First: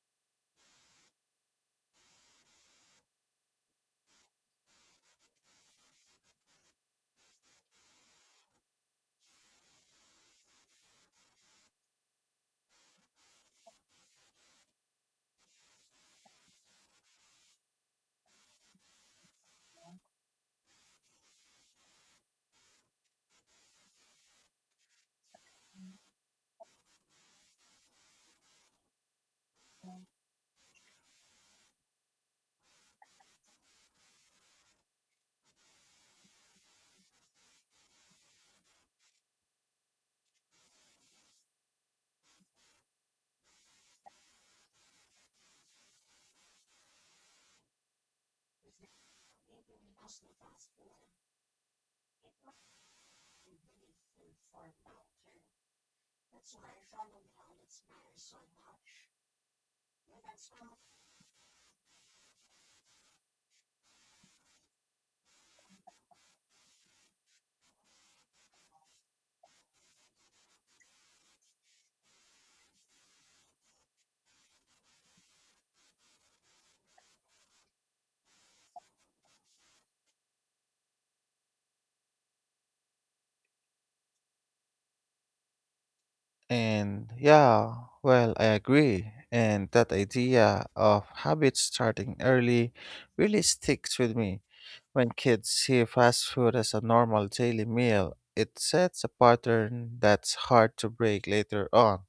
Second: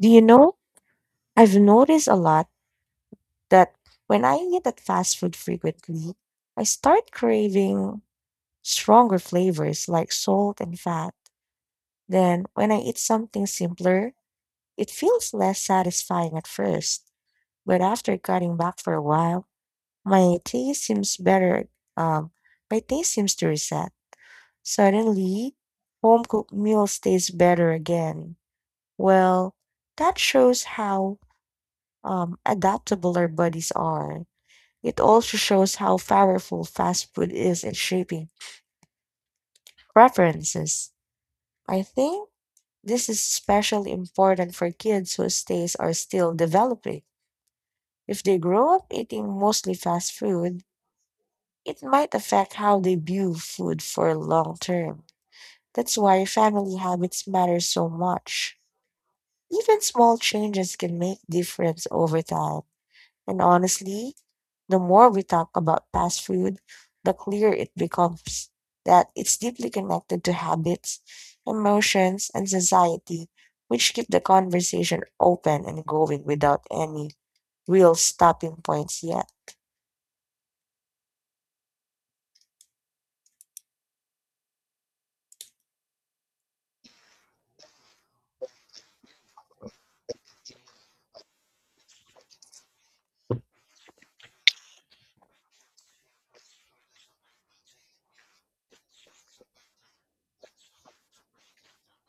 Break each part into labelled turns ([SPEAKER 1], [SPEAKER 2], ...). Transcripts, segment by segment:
[SPEAKER 1] Do you know, I've noticed a lot that when I eat at fast food frequently, I start craving stronger flavors like salt and fat. Then, when I eat something simpler, it feels less satisfying at first. But after cutting back for a while, my taste seems better. Um, my taste seems to reset. Suddenly, home cooked meals taste better again. Well, that shows how adaptable our bodies are. It also shows how powerful fast food is in shaping preferences. I think this is especially important for kids whose tastes are still developing. If they
[SPEAKER 2] Is
[SPEAKER 1] grow up eating
[SPEAKER 2] now
[SPEAKER 1] mostly
[SPEAKER 2] making
[SPEAKER 1] fast
[SPEAKER 2] us the
[SPEAKER 1] food,
[SPEAKER 2] fast food.
[SPEAKER 1] it might
[SPEAKER 2] It wasn't
[SPEAKER 1] affect how they view
[SPEAKER 2] really
[SPEAKER 1] food
[SPEAKER 2] food
[SPEAKER 1] for
[SPEAKER 2] for
[SPEAKER 1] long
[SPEAKER 2] my
[SPEAKER 1] term.
[SPEAKER 2] time.
[SPEAKER 1] That's why
[SPEAKER 2] That's why
[SPEAKER 1] family
[SPEAKER 2] I followed
[SPEAKER 1] habits
[SPEAKER 2] how
[SPEAKER 1] matter
[SPEAKER 2] it
[SPEAKER 1] so
[SPEAKER 2] matters so
[SPEAKER 1] much.
[SPEAKER 2] much.
[SPEAKER 1] Even small
[SPEAKER 2] You can
[SPEAKER 1] changes can make difference over time. And honestly, the more we talk about fast food, the clearer it becomes that it's deeply connected to habits, emotions, and society, which keep the conversation open and going without any real stopping points yet.
[SPEAKER 2] And yeah, well, I agree. And that idea of habits starting early really sticks with me. When kids see fast food as a normal daily meal, it sets a pattern that's hard to break later on.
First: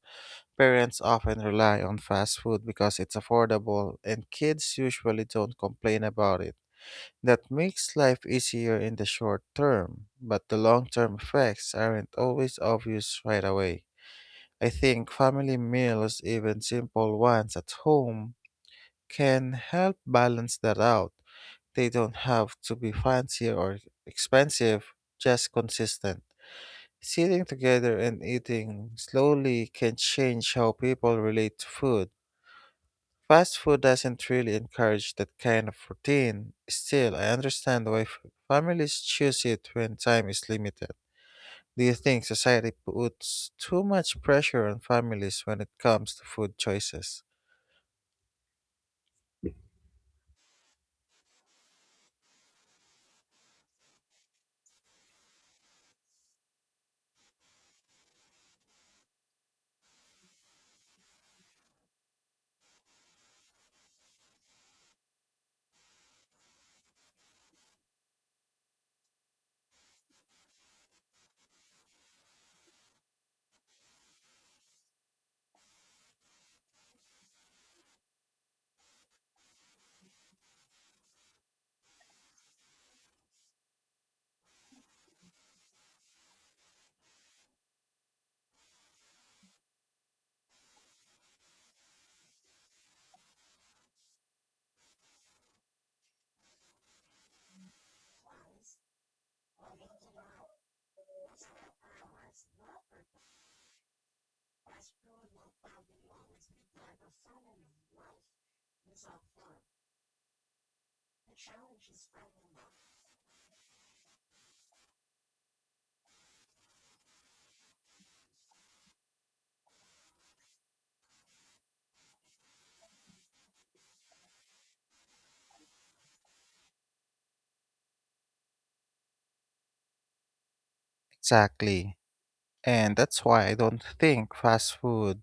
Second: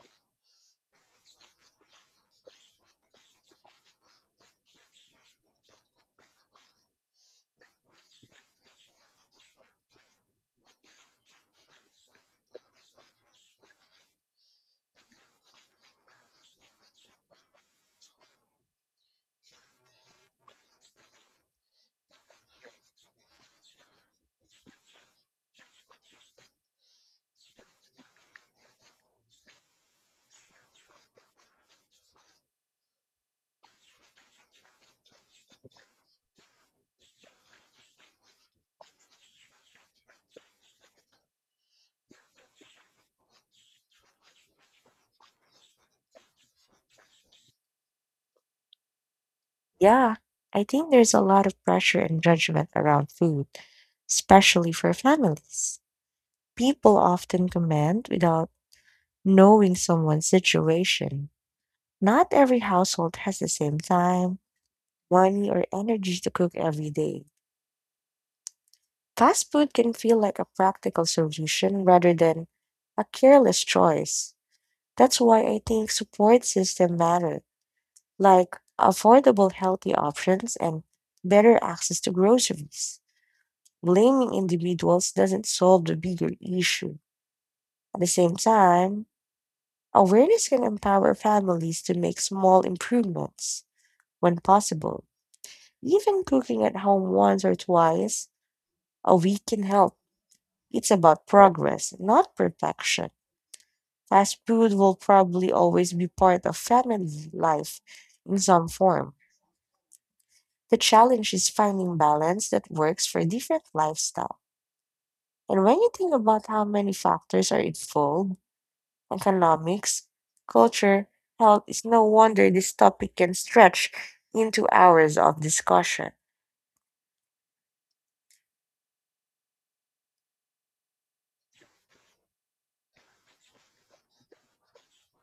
[SPEAKER 2] Parents often rely on fast food because it's affordable, and kids usually don't complain about it. That makes life easier in the short term, but the long term effects aren't always obvious right away. I think family meals, even simple ones at home, can help balance that out. They don't have to be fancy or expensive, just consistent. Sitting together and eating slowly can change how people relate to food. Fast food doesn't really encourage that kind of routine. Still, I understand why families choose it when time is limited. Do you think society puts too much pressure on families when it comes to food choices?
[SPEAKER 1] Yeah, I think there's a lot of pressure and judgment around food, especially for families. People often comment without knowing someone's situation. Not every household has the same time money, or energy to cook every day. Fast food can feel like a practical solution rather than a careless choice. That's why I think support system matter, like affordable healthy options and better access to groceries. Blaming individuals doesn't solve the bigger issue. At the same time, awareness can empower families to make small improvements when possible. Even cooking at home once or twice a week can help. It's about progress, not perfection. Fast food will probably always be part of family life in some form. The challenge is finding balance that works for different lifestyle. And when you think about how many factors are involved, economics, culture, health, it's no wonder this topic can stretch into hours of discussion.
[SPEAKER 2] Exactly. And that's why I don't think fast food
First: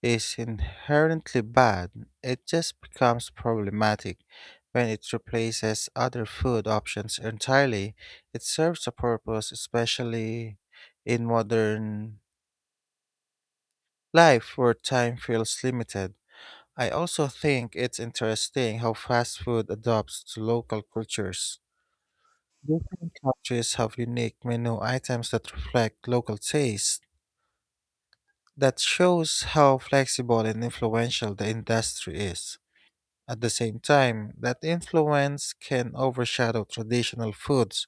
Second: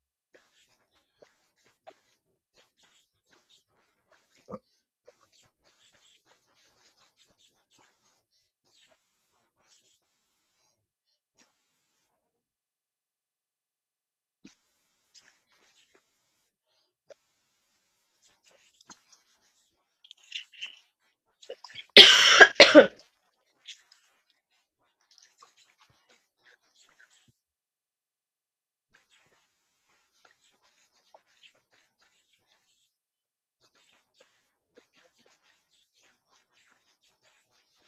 [SPEAKER 2] is inherently bad. It just becomes problematic when it replaces other food options entirely. It serves a purpose, especially in modern life where time feels limited. I also think it's interesting how fast food adapts to local cultures. Different countries have unique menu items that reflect local taste. That shows how flexible and influential the industry is. At the same time, that influence can overshadow traditional foods.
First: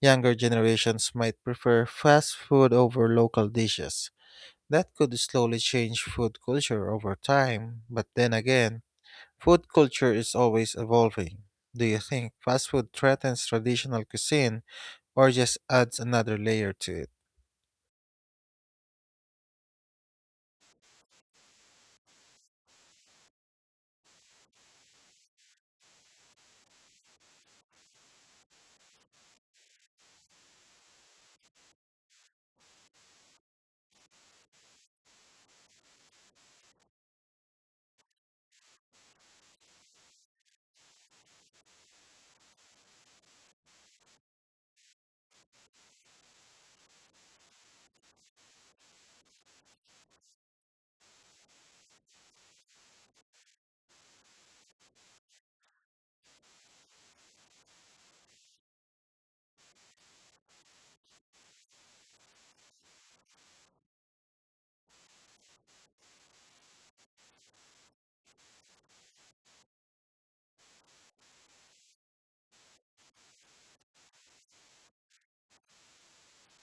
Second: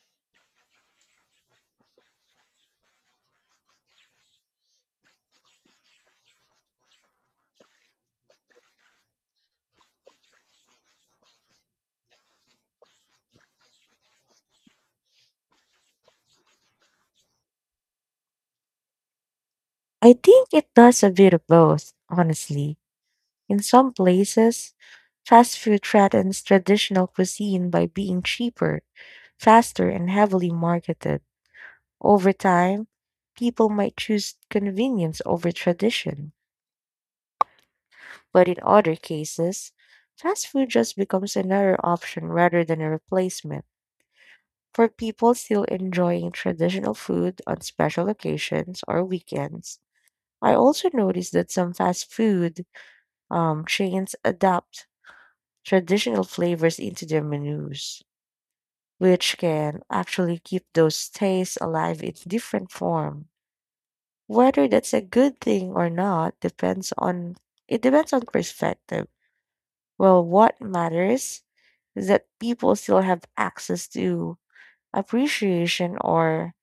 [SPEAKER 2] Younger generations might prefer fast food over local dishes. That could slowly change food culture over time, but then again, food culture is always evolving. Do you think fast food threatens traditional cuisine or just adds another layer to it?
[SPEAKER 1] I think it does a bit of both, honestly. In some places, fast food threatens traditional cuisine by being cheaper, faster, and heavily marketed. Over time, people might choose convenience over tradition. But in other cases, fast food just becomes another option rather than a replacement. For people still enjoying traditional food on special occasions or weekends, I also noticed that some fast food chains adapt traditional flavors into their menus, which can actually keep those tastes alive in different form. Whether that's a good thing or not depends on it depends on perspective. Well, what matters is that people still have access to appreciation or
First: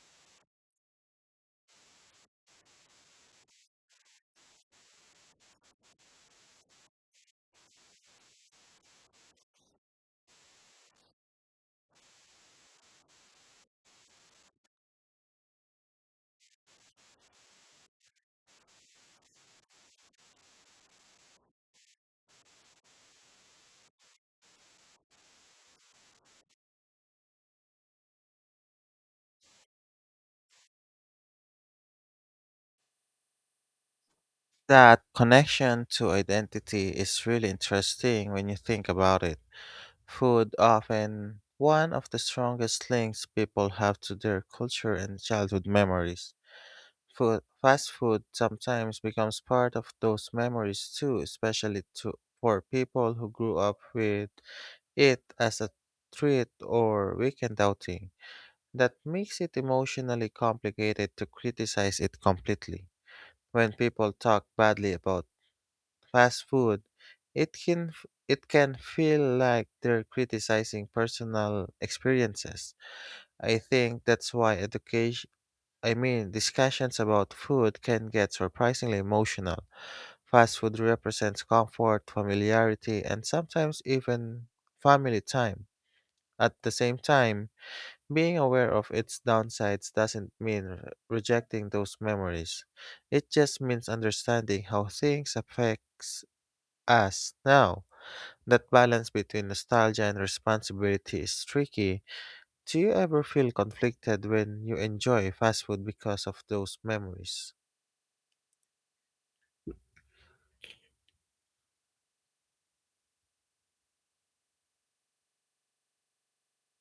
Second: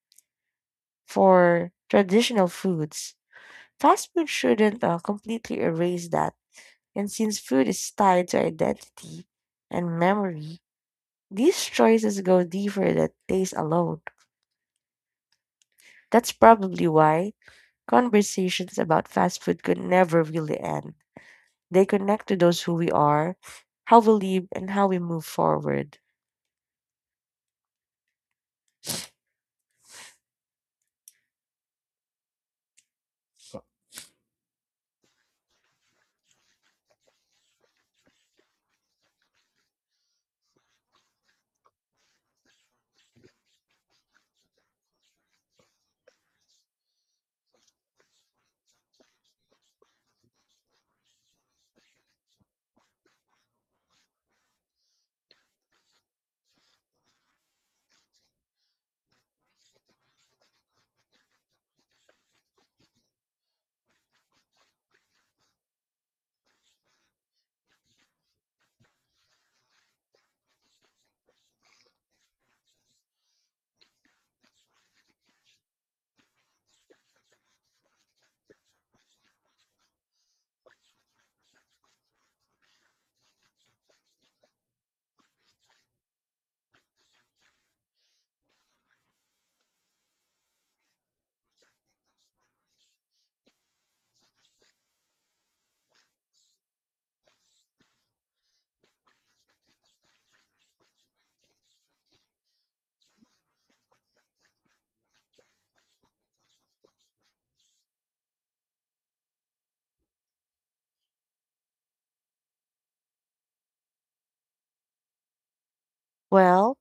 [SPEAKER 1] for traditional foods. Fast food shouldn't completely erase that. And since food is tied to identity and memory, these choices go deeper than taste alone. That's probably why conversations about fast food could never really end. They connect to those who we are, how we live, and how we move forward.
[SPEAKER 2] That connection to identity is really interesting when you think about it. Food often one of the strongest links people have to their culture and childhood memories. Food, fast food sometimes becomes part of those memories too, especially for people who grew up with it as a threat or weekend outing. That makes it emotionally complicated to criticize it completely. When people talk badly about fast food, it can feel like they're criticizing personal experiences. I think that's why education I mean discussions about food can get surprisingly emotional. Fast food represents comfort, familiarity, and sometimes even family time at the same time, being aware of its downsides doesn't mean rejecting those memories. It just means understanding how things affects us now. That balance between nostalgia and responsibility is tricky. Do you ever feel conflicted when you enjoy fast food because of those memories?
[SPEAKER 1] Well,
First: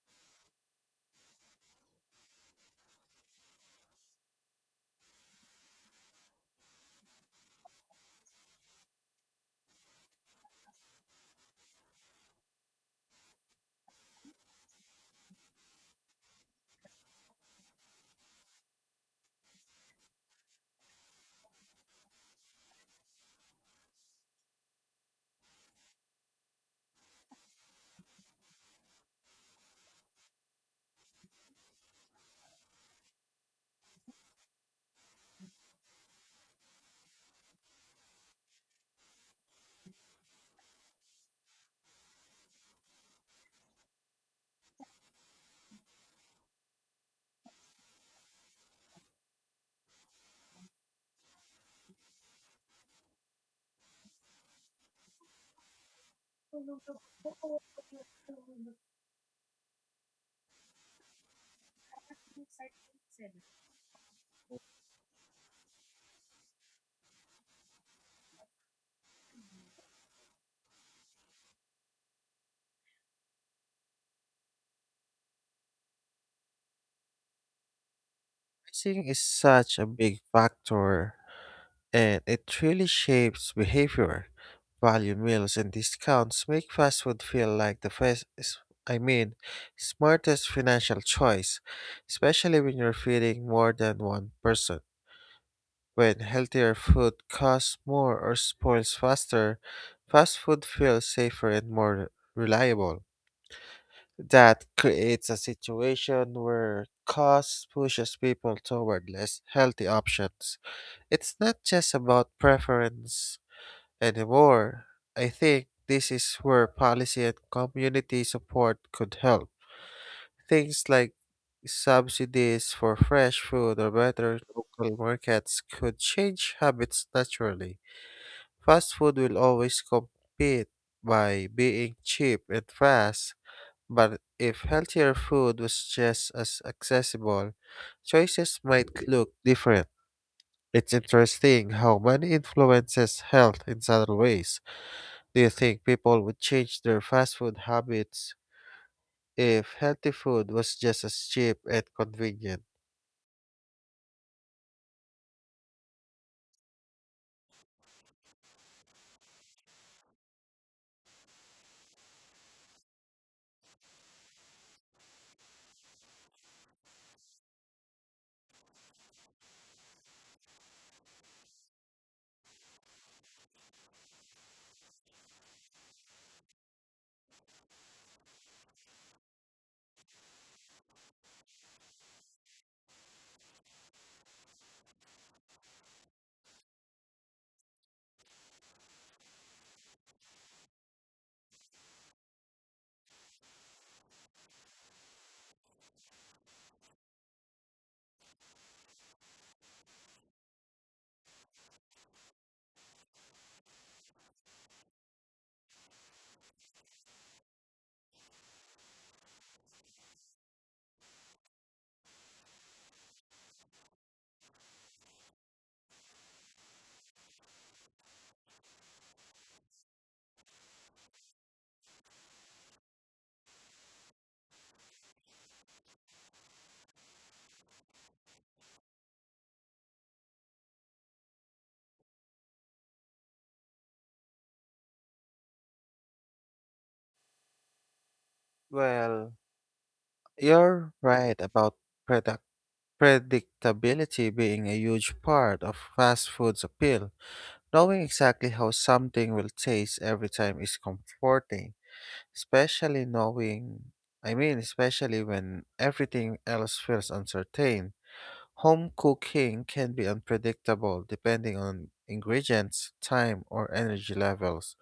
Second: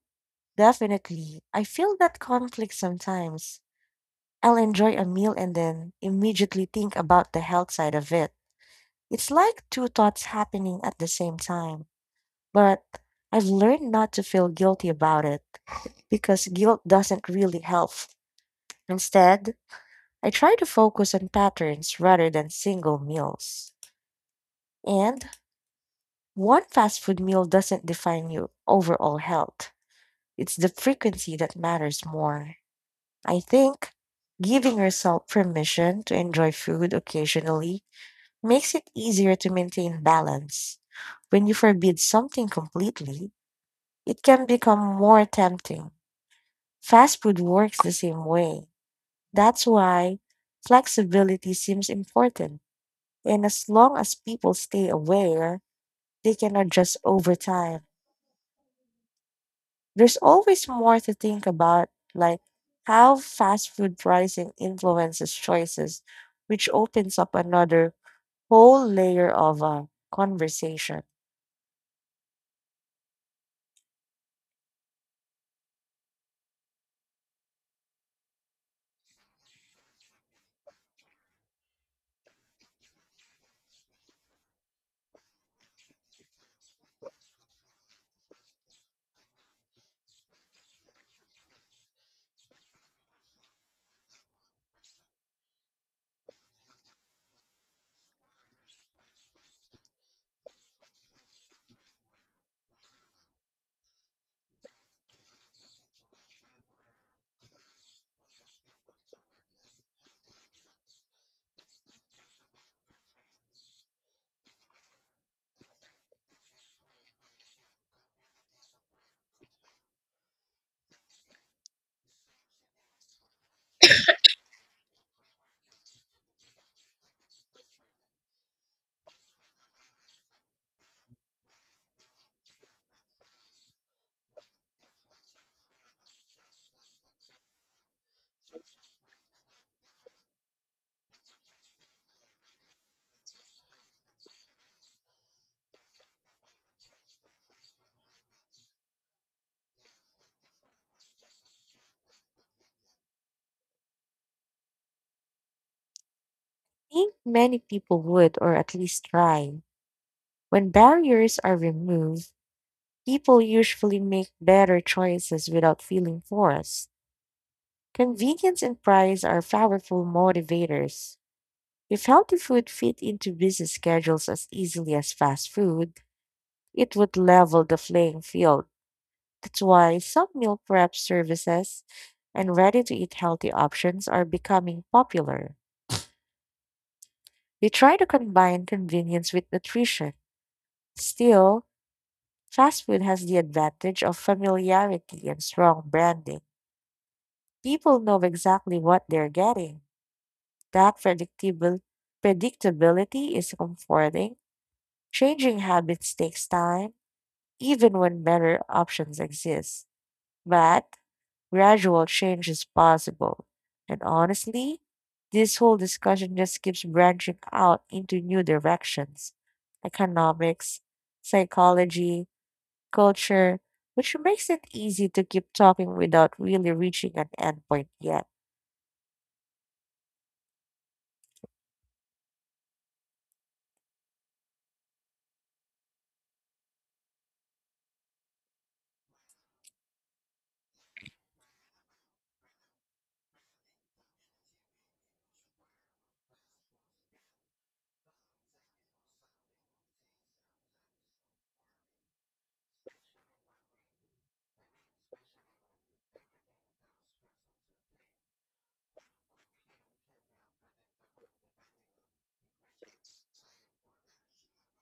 [SPEAKER 1] definitely. I feel that conflict sometimes. I'll enjoy a meal and then immediately think about the health side of it. It's like two thoughts happening at the same time. But I've learned not to feel guilty about it because guilt doesn't really help. Instead, I try to focus on patterns rather than single meals. And one fast food meal doesn't define your overall health, it's the frequency that matters more. I think giving yourself permission to enjoy food occasionally makes it easier to maintain balance. When you forbid something completely, it can become more tempting. Fast food works the same way. That's why flexibility seems important. And as long as people stay aware, they can adjust over time. There's always more to think about, like how fast food pricing influences choices, which opens up another whole layer of conversation.
[SPEAKER 2] I think it's such a big factor, and it really shapes behavior. Value meals and discounts make fast food feel like the best, I mean, smartest financial choice, especially when you're feeding more than one person. When healthier food costs more or spoils faster, fast food feels safer and more reliable. That creates a situation where cost pushes people toward less healthy options. It's not just about preference anymore. I think this is where policy and community support could help. Things like subsidies for fresh food or better local markets could change habits naturally. Fast food will always compete by being cheap and fast, but if healthier food was just as accessible, choices might look different. It's interesting how money influences health in subtle ways. Do you think people would change their fast food habits if healthy food was just as cheap and convenient?
[SPEAKER 1] I think many people would, or at least try. When barriers are removed, people usually make better choices without feeling forced. Convenience and price are powerful motivators. If healthy food fit into busy schedules as easily as fast food, it would level the playing field. That's why some meal prep services and ready to eat healthy options are becoming popular. They try to combine convenience with nutrition. Still, fast food has the advantage of familiarity and strong branding. People know exactly what they're getting. That predictable predictability is comforting. Changing habits takes time even when better options exist. But gradual change is possible. And honestly, this whole discussion just keeps branching out into new directions economics, psychology, culture, which makes it easy to keep talking without really reaching an endpoint yet.
[SPEAKER 2] Well, you're right about product predictability being a huge part of fast food's appeal. Knowing exactly how something will taste every time is comforting, especially knowing, I mean, especially when everything else feels uncertain. Home cooking can be unpredictable depending on ingredients, time, or energy levels.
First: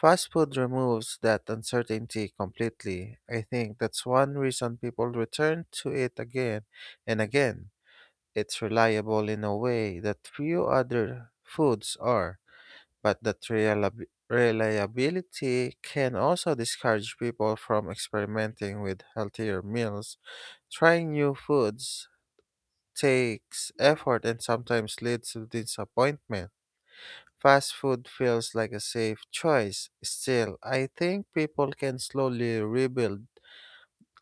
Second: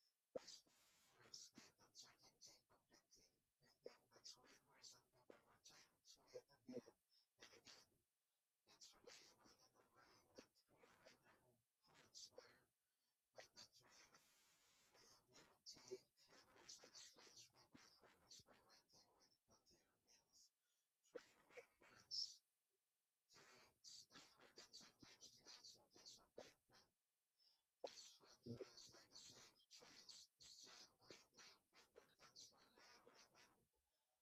[SPEAKER 2] Fast food removes that uncertainty completely. I think that's one reason people return to it again and again. It's reliable in a way that few other foods are, but that reliability can also discourage people from experimenting with healthier meals, trying new foods, takes effort and sometimes leads to disappointment. Fast food feels like a safe choice. Still, I think people can slowly rebuild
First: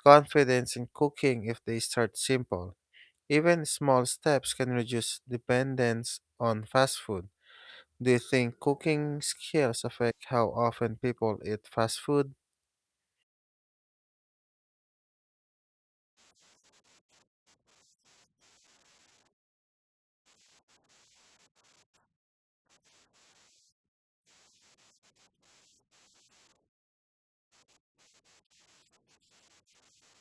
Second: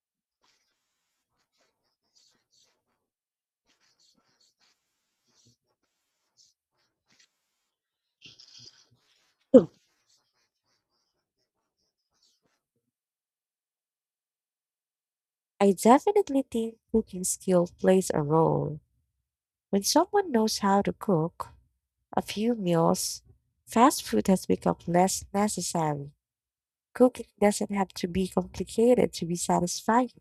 [SPEAKER 2] confidence in cooking if they start simple. Even small steps can reduce dependence on fast food. Do you think cooking skills affect how often people eat fast food?
[SPEAKER 1] I definitely think cooking skill plays a role. When someone knows how to cook a few meals, fast food has become less necessary. Cooking doesn't have to be complicated to be satisfying.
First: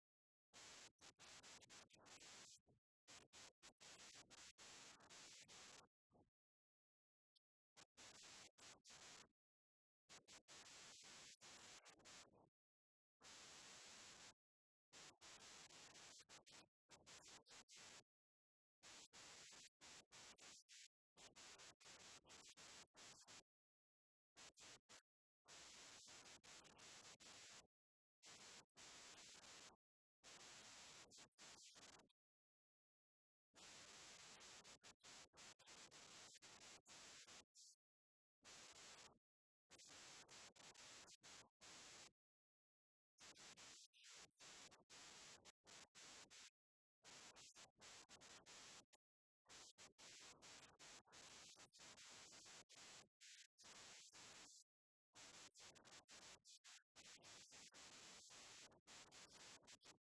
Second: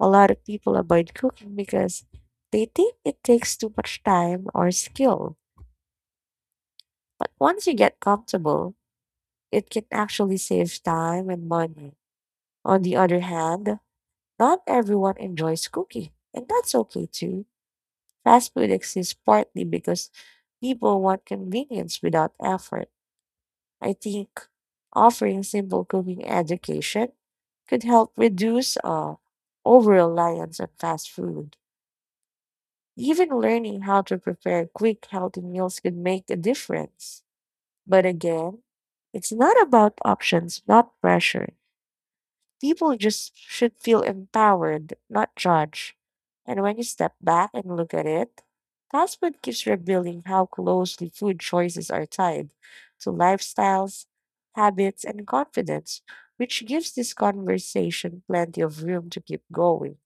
[SPEAKER 1] A lot of people avoid cooking because they think it takes too much time or skill. But once you get comfortable, it can actually save time and money. On the other hand, not everyone enjoys cooking, and that's okay too. Fast food exists partly because people want convenience without effort. I think offering simple cooking education could help reduce over reliance on fast food. Even learning how to prepare quick, healthy meals could make a difference. But again, it's not about options, not pressure. People just should feel empowered, not judged. And when you step back and look at it, that's what keeps revealing how closely food choices are tied to lifestyles, habits, and confidence, which gives this conversation plenty of room to keep going.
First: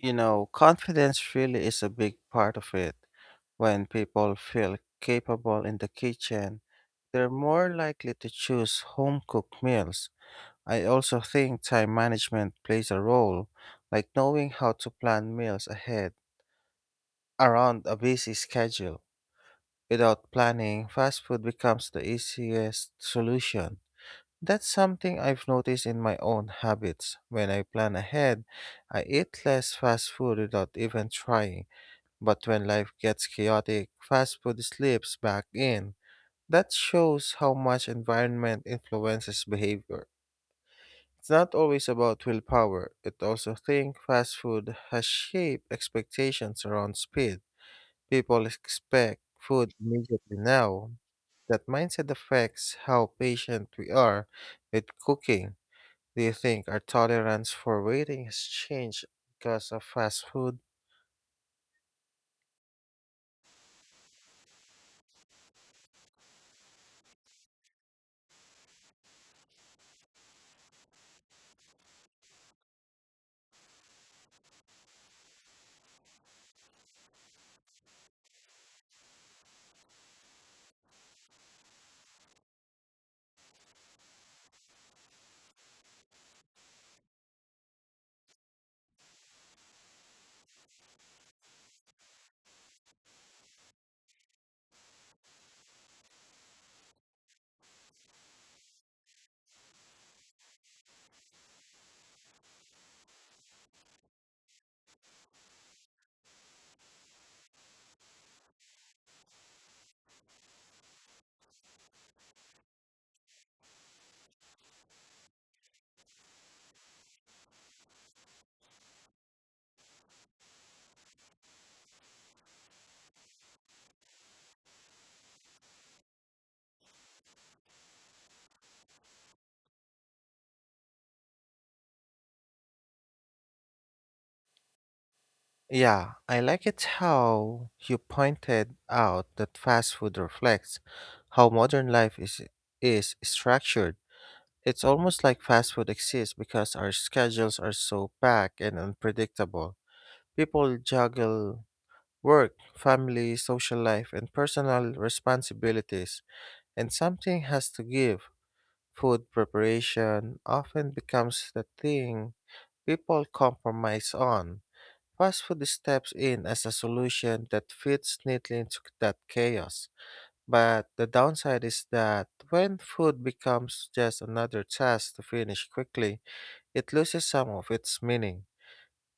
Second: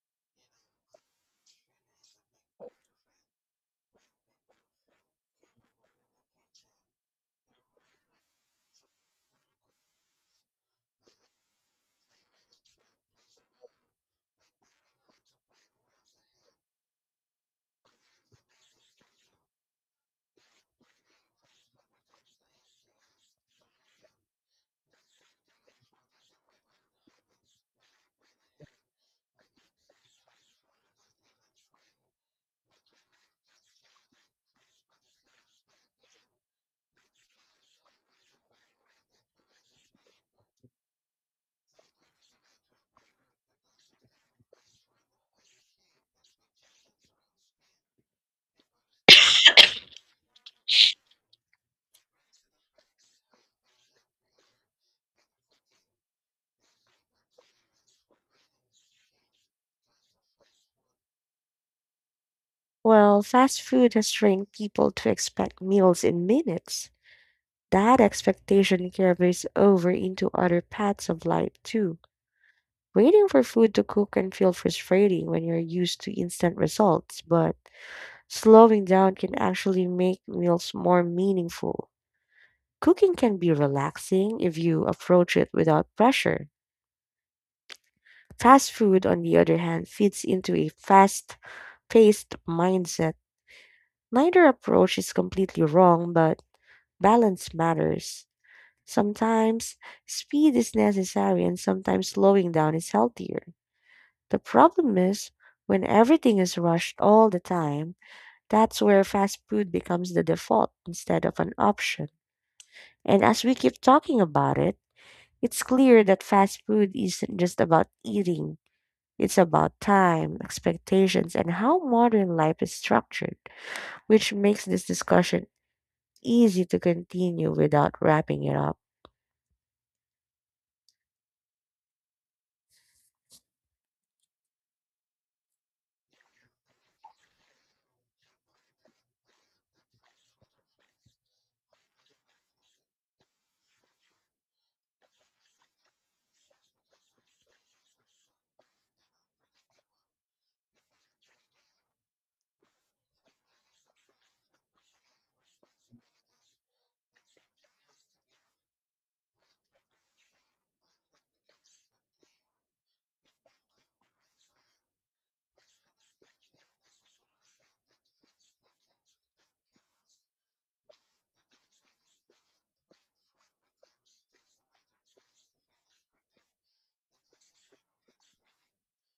[SPEAKER 2] You know, confidence really is a big part of it. When people feel capable in the kitchen, they're more likely to choose home cooked meals. I also think time management plays a role, like knowing how to plan meals ahead around a busy schedule. Without planning, fast food becomes the easiest solution. That's something I've noticed in my own habits. When I plan ahead, I eat less fast food without even trying. But when life gets chaotic, fast food slips back in. That shows how much environment influences behavior. It's not always about willpower. It also think fast food has shaped expectations around speed. People expect food immediately now. That mindset affects how patient we are with cooking. Do you think our tolerance for waiting has changed because of fast food?
[SPEAKER 1] Well, fast food has trained people to expect meals in minutes. That expectation carries over into other paths of life too. Waiting for food to cook can feel frustrating when you're used to instant results, but slowing down can actually make meals more meaningful. Cooking can be relaxing if you approach it without pressure. Fast food, on the other hand, fits into a fast paced mindset. Neither approach is completely wrong, but balance matters. Sometimes speed is necessary, and sometimes slowing down is healthier. The problem is when everything is rushed all the time, that's where fast food becomes the default instead of an option. And as we keep talking about it, it's clear that fast food isn't just about eating. It's about time, expectations, and how modern life is structured, which makes this discussion easy to continue without wrapping it up.
[SPEAKER 2] Yeah, I like it how you pointed out that fast food reflects how modern life is structured. It's almost like fast food exists because our schedules are so packed and unpredictable. People juggle work, family, social life, and personal responsibilities, and something has to give. Food preparation often becomes the thing people compromise on. Fast food steps in as a solution that fits neatly into that chaos. But the downside is that when food becomes just another task to finish quickly, it loses some of its meaning.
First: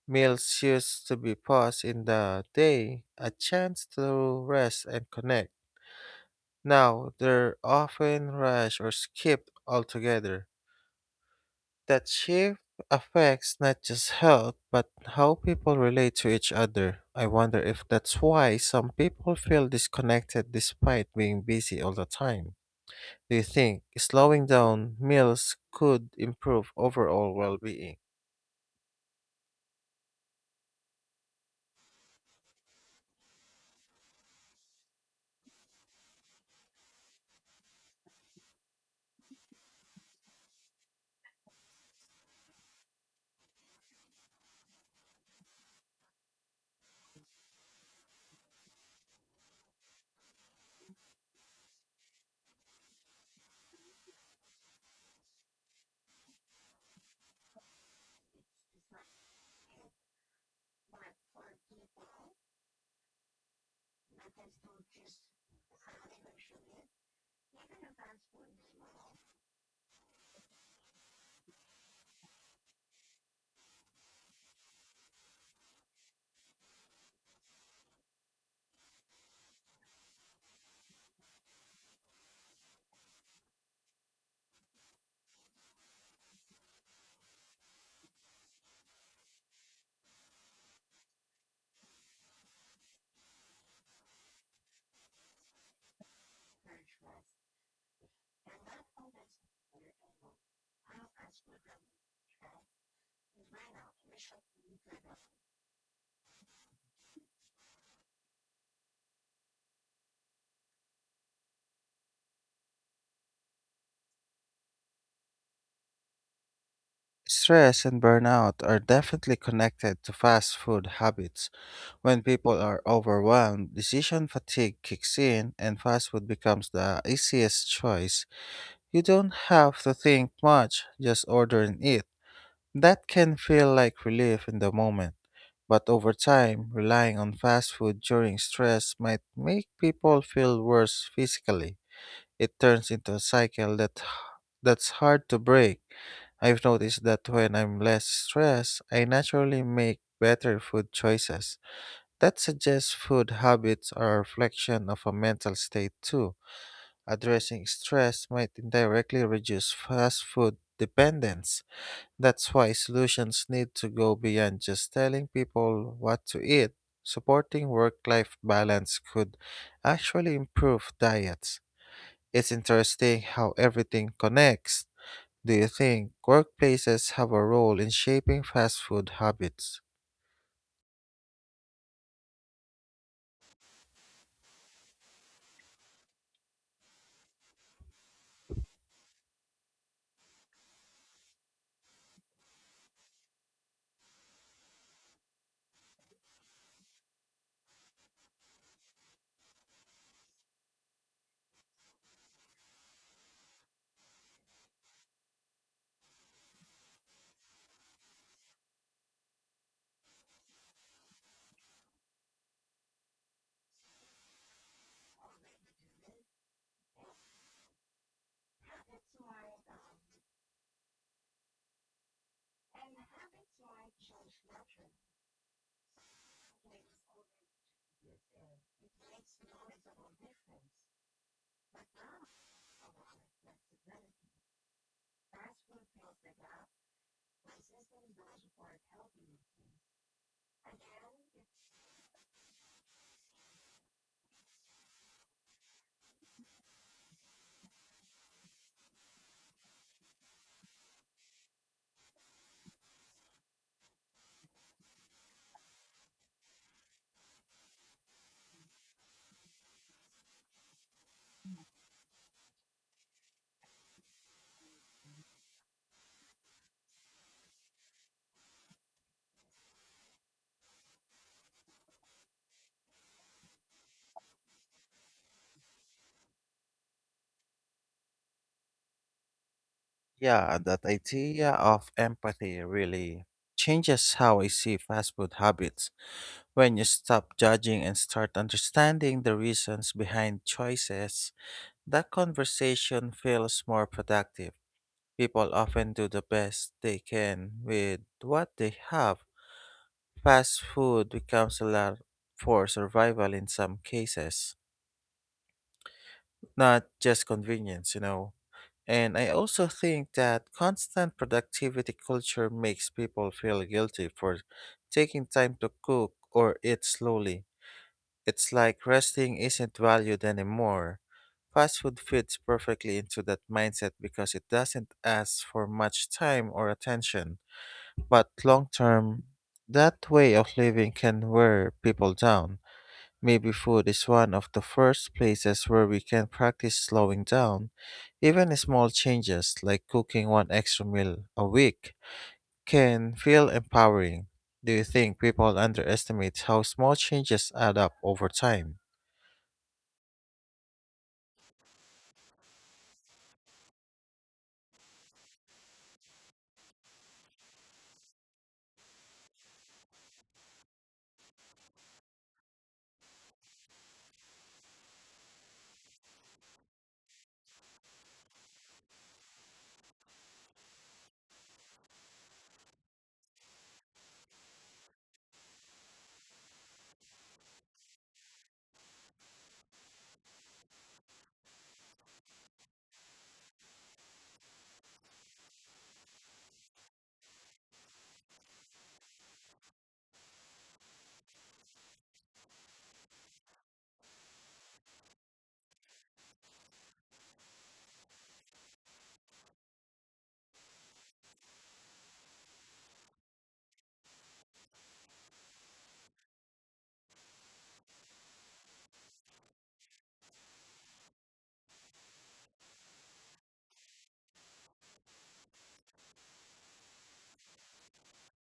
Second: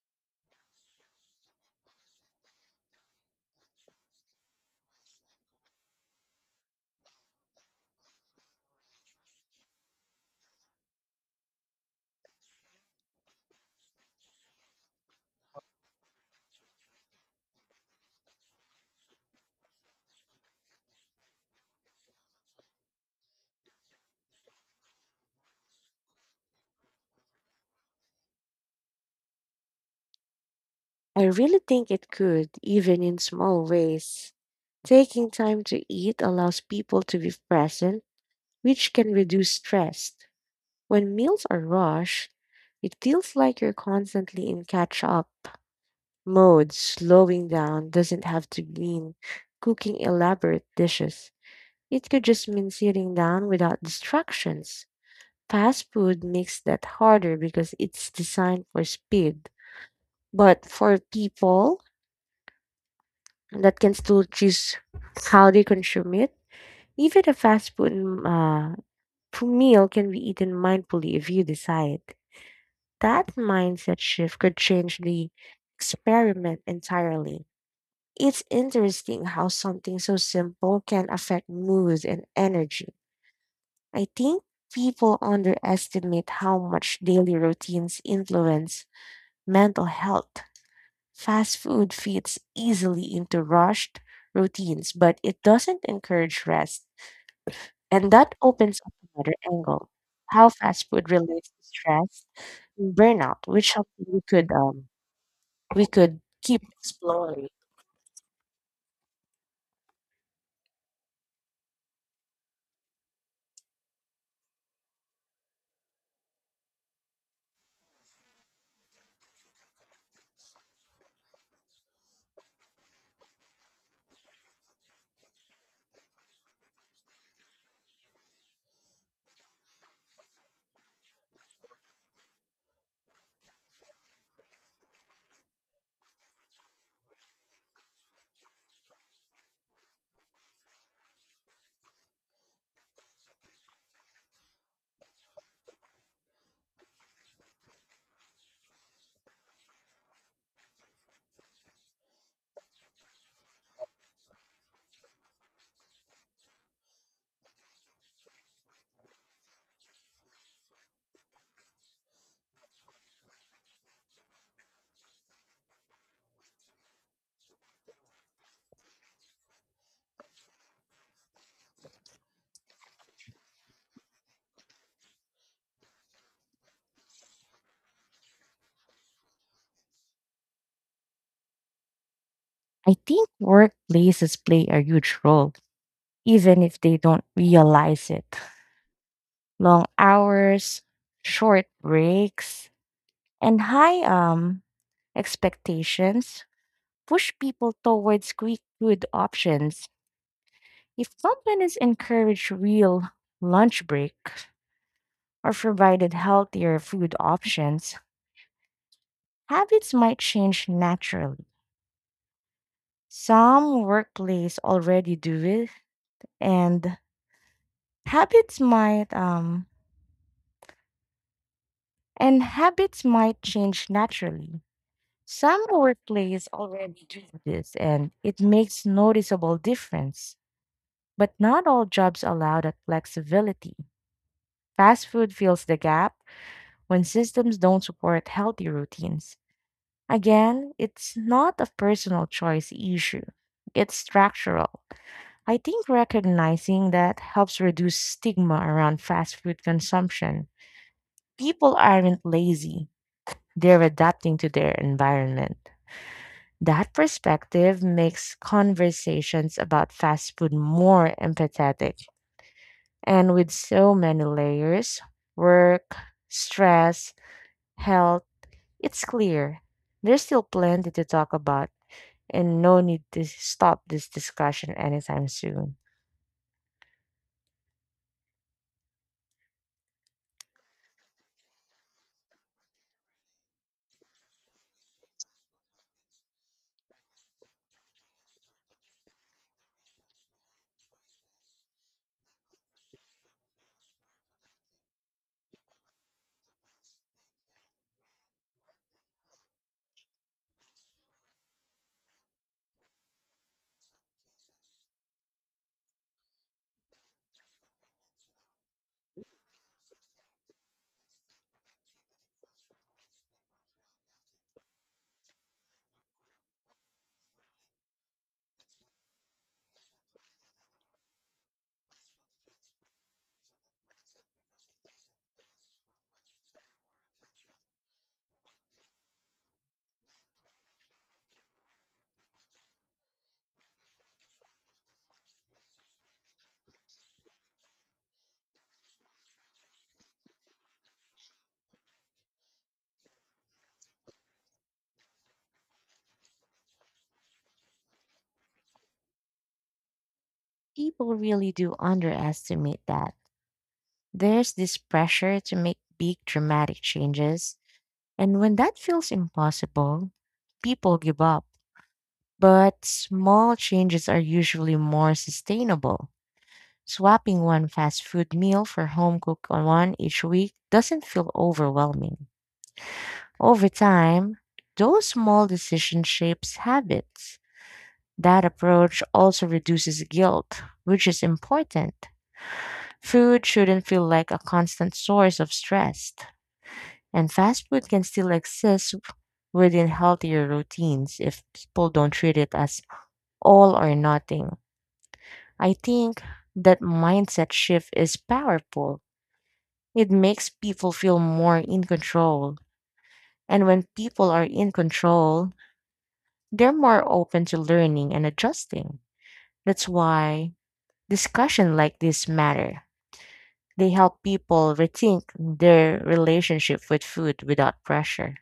[SPEAKER 2] Meals used to be paused in the day, a chance to rest and connect. Now they're often rushed or skipped altogether. That shift affects not just health, but how people relate to each other. I wonder if that's why some people feel disconnected despite being busy all the time. Do you think slowing down meals could improve overall well being?
[SPEAKER 1] I really think it could, even in small ways. Taking time to eat allows people to be present which can reduce stress. When meals are rushed, it feels like you're constantly in catch up mode. Slowing down doesn't have to mean cooking elaborate dishes, it could just mean sitting down without distractions. Fast food makes that harder because it's designed for speed. But for people that can still choose how they consume it, even a fast food uh, meal can be eaten mindfully if you decide. That mindset shift could change the experiment entirely. It's interesting how something so simple can affect mood and energy. I think people underestimate how much daily routines influence mental health. Fast food fits easily into rushed routines, but it doesn't encourage rest. And that opens up another angle how fast food relates to stress and burnout, which something we could keep exploring.
[SPEAKER 2] Stress and burnout are definitely connected to fast food habits. When people are overwhelmed, decision fatigue kicks in, and fast food becomes the easiest choice. You don't have to think much, just order and eat. That can feel like relief in the moment, but over time, relying on fast food during stress might make people feel worse physically. It turns into a cycle that's hard to break. I've noticed that when I'm less stressed, I naturally make better food choices. That suggests food habits are a reflection of a mental state too. Addressing stress might indirectly reduce fast food dependence. That's why solutions need to go beyond just telling people what to eat. Supporting work life balance could actually improve diets. It's interesting how everything connects. Do you think workplaces have a role in shaping fast food habits?
[SPEAKER 1] I think workplaces play a huge role, even if they don't realize it. Long hours, short breaks, and high expectations push people towards quick food options. If companies encourage real lunch break or provided healthier food options, habits might change naturally. Some workplaces already do it and Habits might um and habits might change naturally. Some workplace already do this and it makes noticeable difference. But not all jobs allow that flexibility. Fast food fills the gap when systems don't support healthy routines. Again, it's not a personal choice issue. It's structural. I think recognizing that helps reduce stigma around fast food consumption. People aren't lazy. They're adapting to their environment. That perspective makes conversations about fast food more empathetic. And with so many layers work, stress, health it's clear. There's still plenty to talk about, and no need to stop this discussion anytime soon.
[SPEAKER 2] Yeah, that idea of empathy really changes how I see fast food habits. When you stop judging and start understanding the reasons behind choices, that conversation feels more productive. People often do the best they can with what they have. Fast food becomes a lot for survival in some cases, not just convenience, you know. And I also think that constant productivity culture makes people feel guilty for taking time to cook or eat slowly. It's like resting isn't valued anymore. Fast food fits perfectly into that mindset because it doesn't ask for much time or attention. But long term, that way of living can wear people down. Maybe food is one of the first places where we can practice slowing down. Even small changes, like cooking one extra meal a week, can feel empowering. Do you think people underestimate how small changes add up over time?
[SPEAKER 1] People really do underestimate that. There's this pressure to make big dramatic changes, and when that feels impossible, people give up. But small changes are usually more sustainable. Swapping one fast food meal for home cooked one each week doesn't feel overwhelming. Over time, those small decisions shapes habits. That approach also reduces guilt, which is important. Food shouldn't feel like a constant source of stress, and fast food can still exist within healthier routines if people don't treat it as all or nothing. I think that mindset shift is powerful. It makes people feel more in control. And when people are in control, they're more open to learning and adjusting. That's why discussion like this matter. They help people rethink their relationship with food without pressure.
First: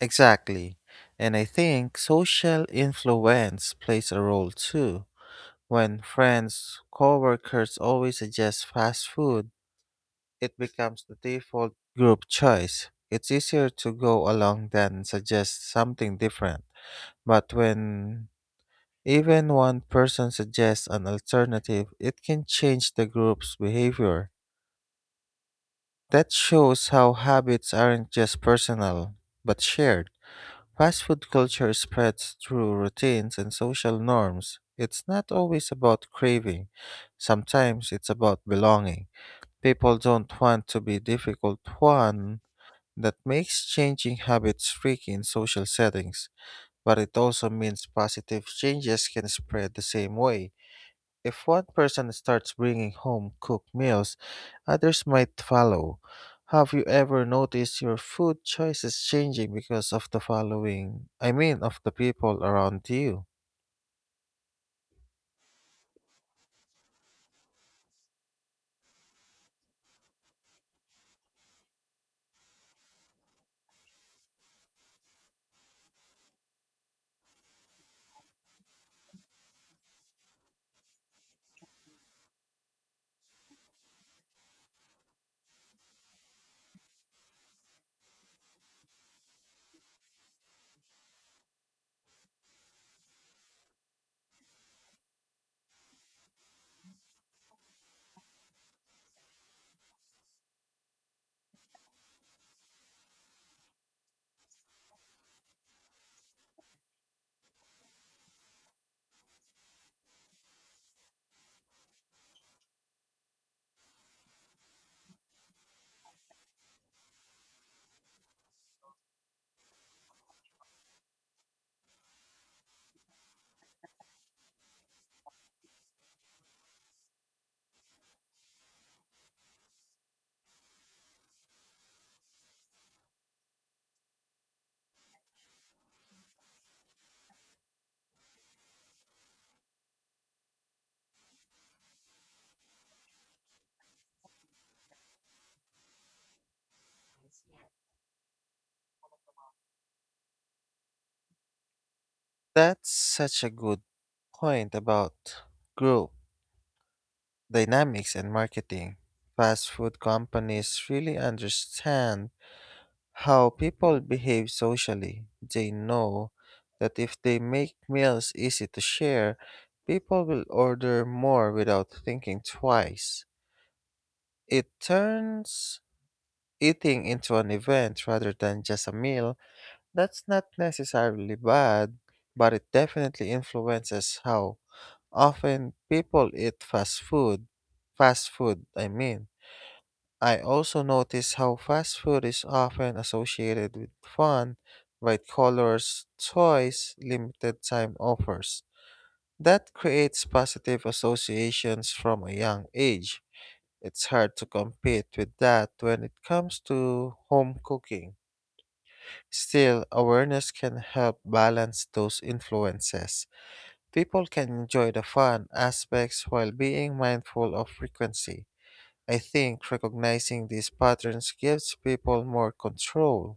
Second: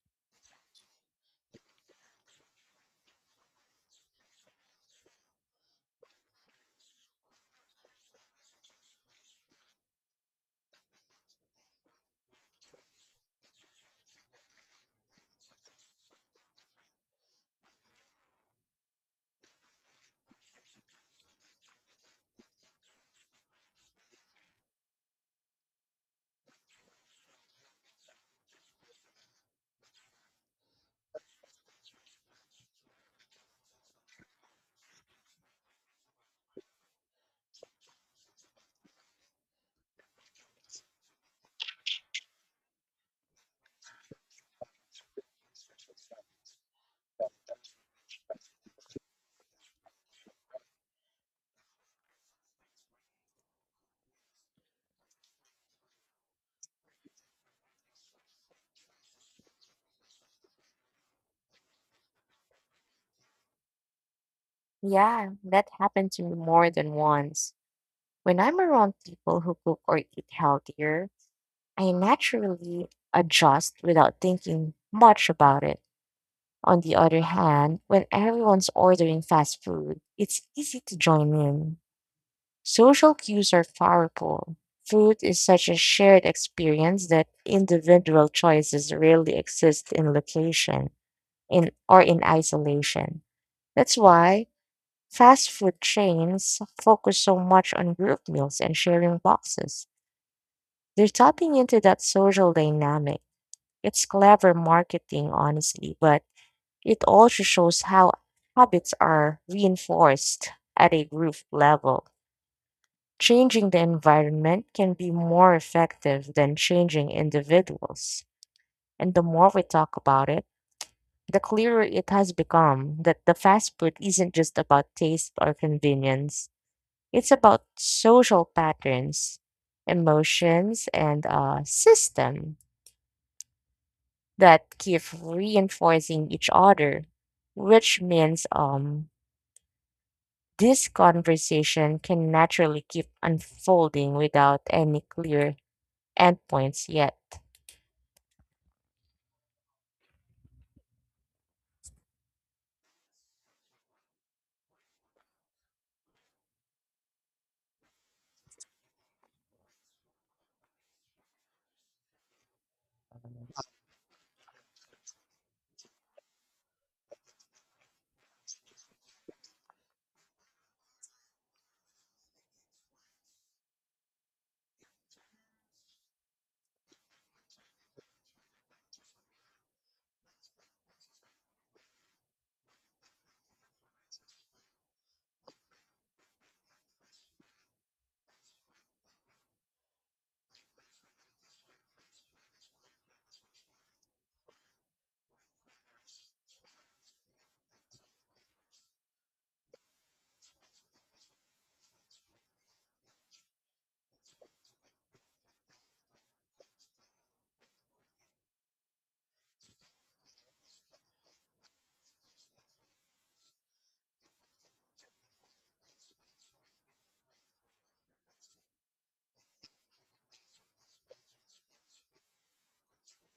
[SPEAKER 2] Exactly. And I think social influence plays a role too. When friends, coworkers always suggest fast food, it becomes the default group choice. It's easier to go along than suggest something different. But when even one person suggests an alternative, it can change the group's behavior. That shows how habits aren't just personal, but shared. Fast food culture spreads through routines and social norms. It's not always about craving, sometimes it's about belonging. People don't want to be difficult one. That makes changing habits tricky in social settings, but it also means positive changes can spread the same way. If one person starts bringing home cooked meals, others might follow. Have you ever noticed your food choices changing because of the following? I mean, of the people around you?
[SPEAKER 1] Yeah, that happened to me more than once. When I'm around people who cook or eat healthier, I naturally adjust without thinking much about it. On the other hand, when everyone's ordering fast food, it's easy to join in. Social cues are powerful. Food is such a shared experience that individual choices rarely exist in location in or in isolation. That's why fast food chains focus so much on group meals and sharing boxes. They're tapping into that social dynamic. It's clever marketing, honestly, but it also shows how habits are reinforced at a group level. Changing the environment can be more effective than changing individuals. And the more we talk about it, the clearer it has become that the fast food isn't just about taste or convenience, it's about social patterns, emotions, and a system that keep reinforcing each other, which means this conversation can naturally keep unfolding without any clear endpoints yet.
[SPEAKER 2] That's such a good point about group dynamics and marketing. Fast food companies really understand how people behave socially. They know that if they make meals easy to share, people will order more without thinking twice. It turns eating into an event rather than just a meal. That's not necessarily bad, but it definitely influences how often people eat fast food. Fast food, I mean. I also notice how fast food is often associated with fun, bright colors, toys, limited time offers. That creates positive associations from a young age. It's hard to compete with that when it comes to home cooking. Still, awareness can help balance those influences. People can enjoy the fun aspects while being mindful of frequency. I think recognizing these patterns gives people more control.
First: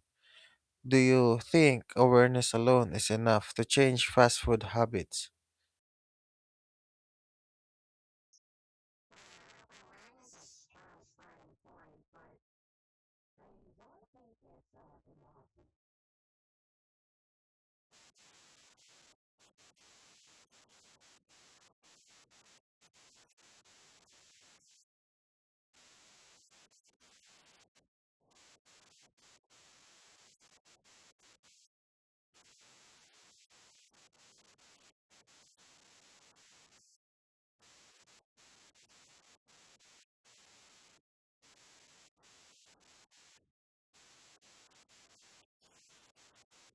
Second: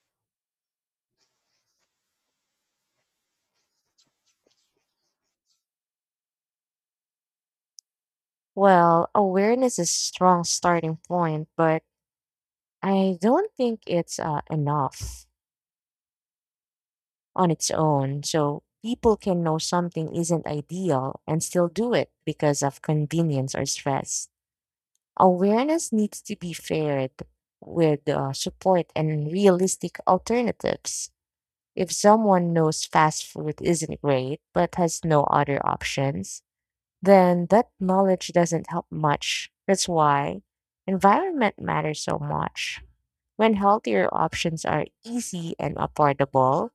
[SPEAKER 2] Do you think awareness alone is enough to change fast food habits?
[SPEAKER 1] Well, awareness is a strong starting point, but I don't think it's enough on its own. So people can know something isn't ideal and still do it because of convenience or stress. Awareness needs to be paired with support and realistic alternatives. If someone knows fast food isn't great but has no other options, then that knowledge doesn't help much. That's why environment matters so much. When healthier options are easy and affordable,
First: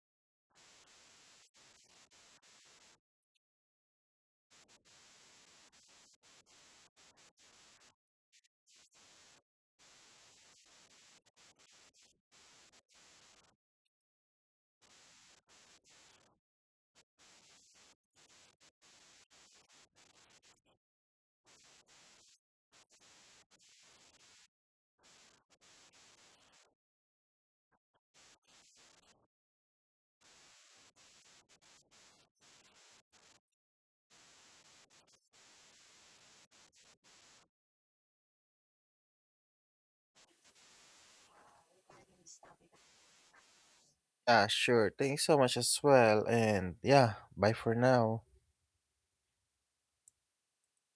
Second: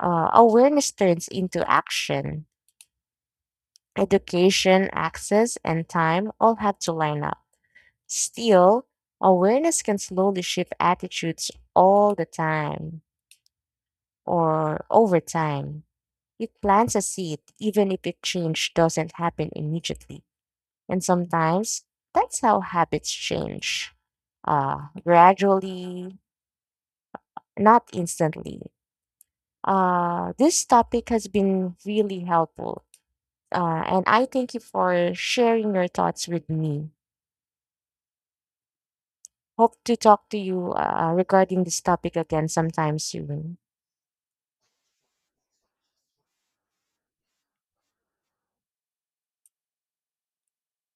[SPEAKER 1] awareness turns into action. Education, access, and time all have to line up. Still, awareness can slowly shift attitudes all the time or over time. It plants a seed, even if it change doesn't happen immediately. And sometimes that's how habits change, gradually, not instantly. This topic has been really helpful. And I thank you for sharing your thoughts with me. Hope to talk to you regarding this topic again sometime soon.
[SPEAKER 2] Ah, sure. Thanks so much as well. And yeah, bye for now.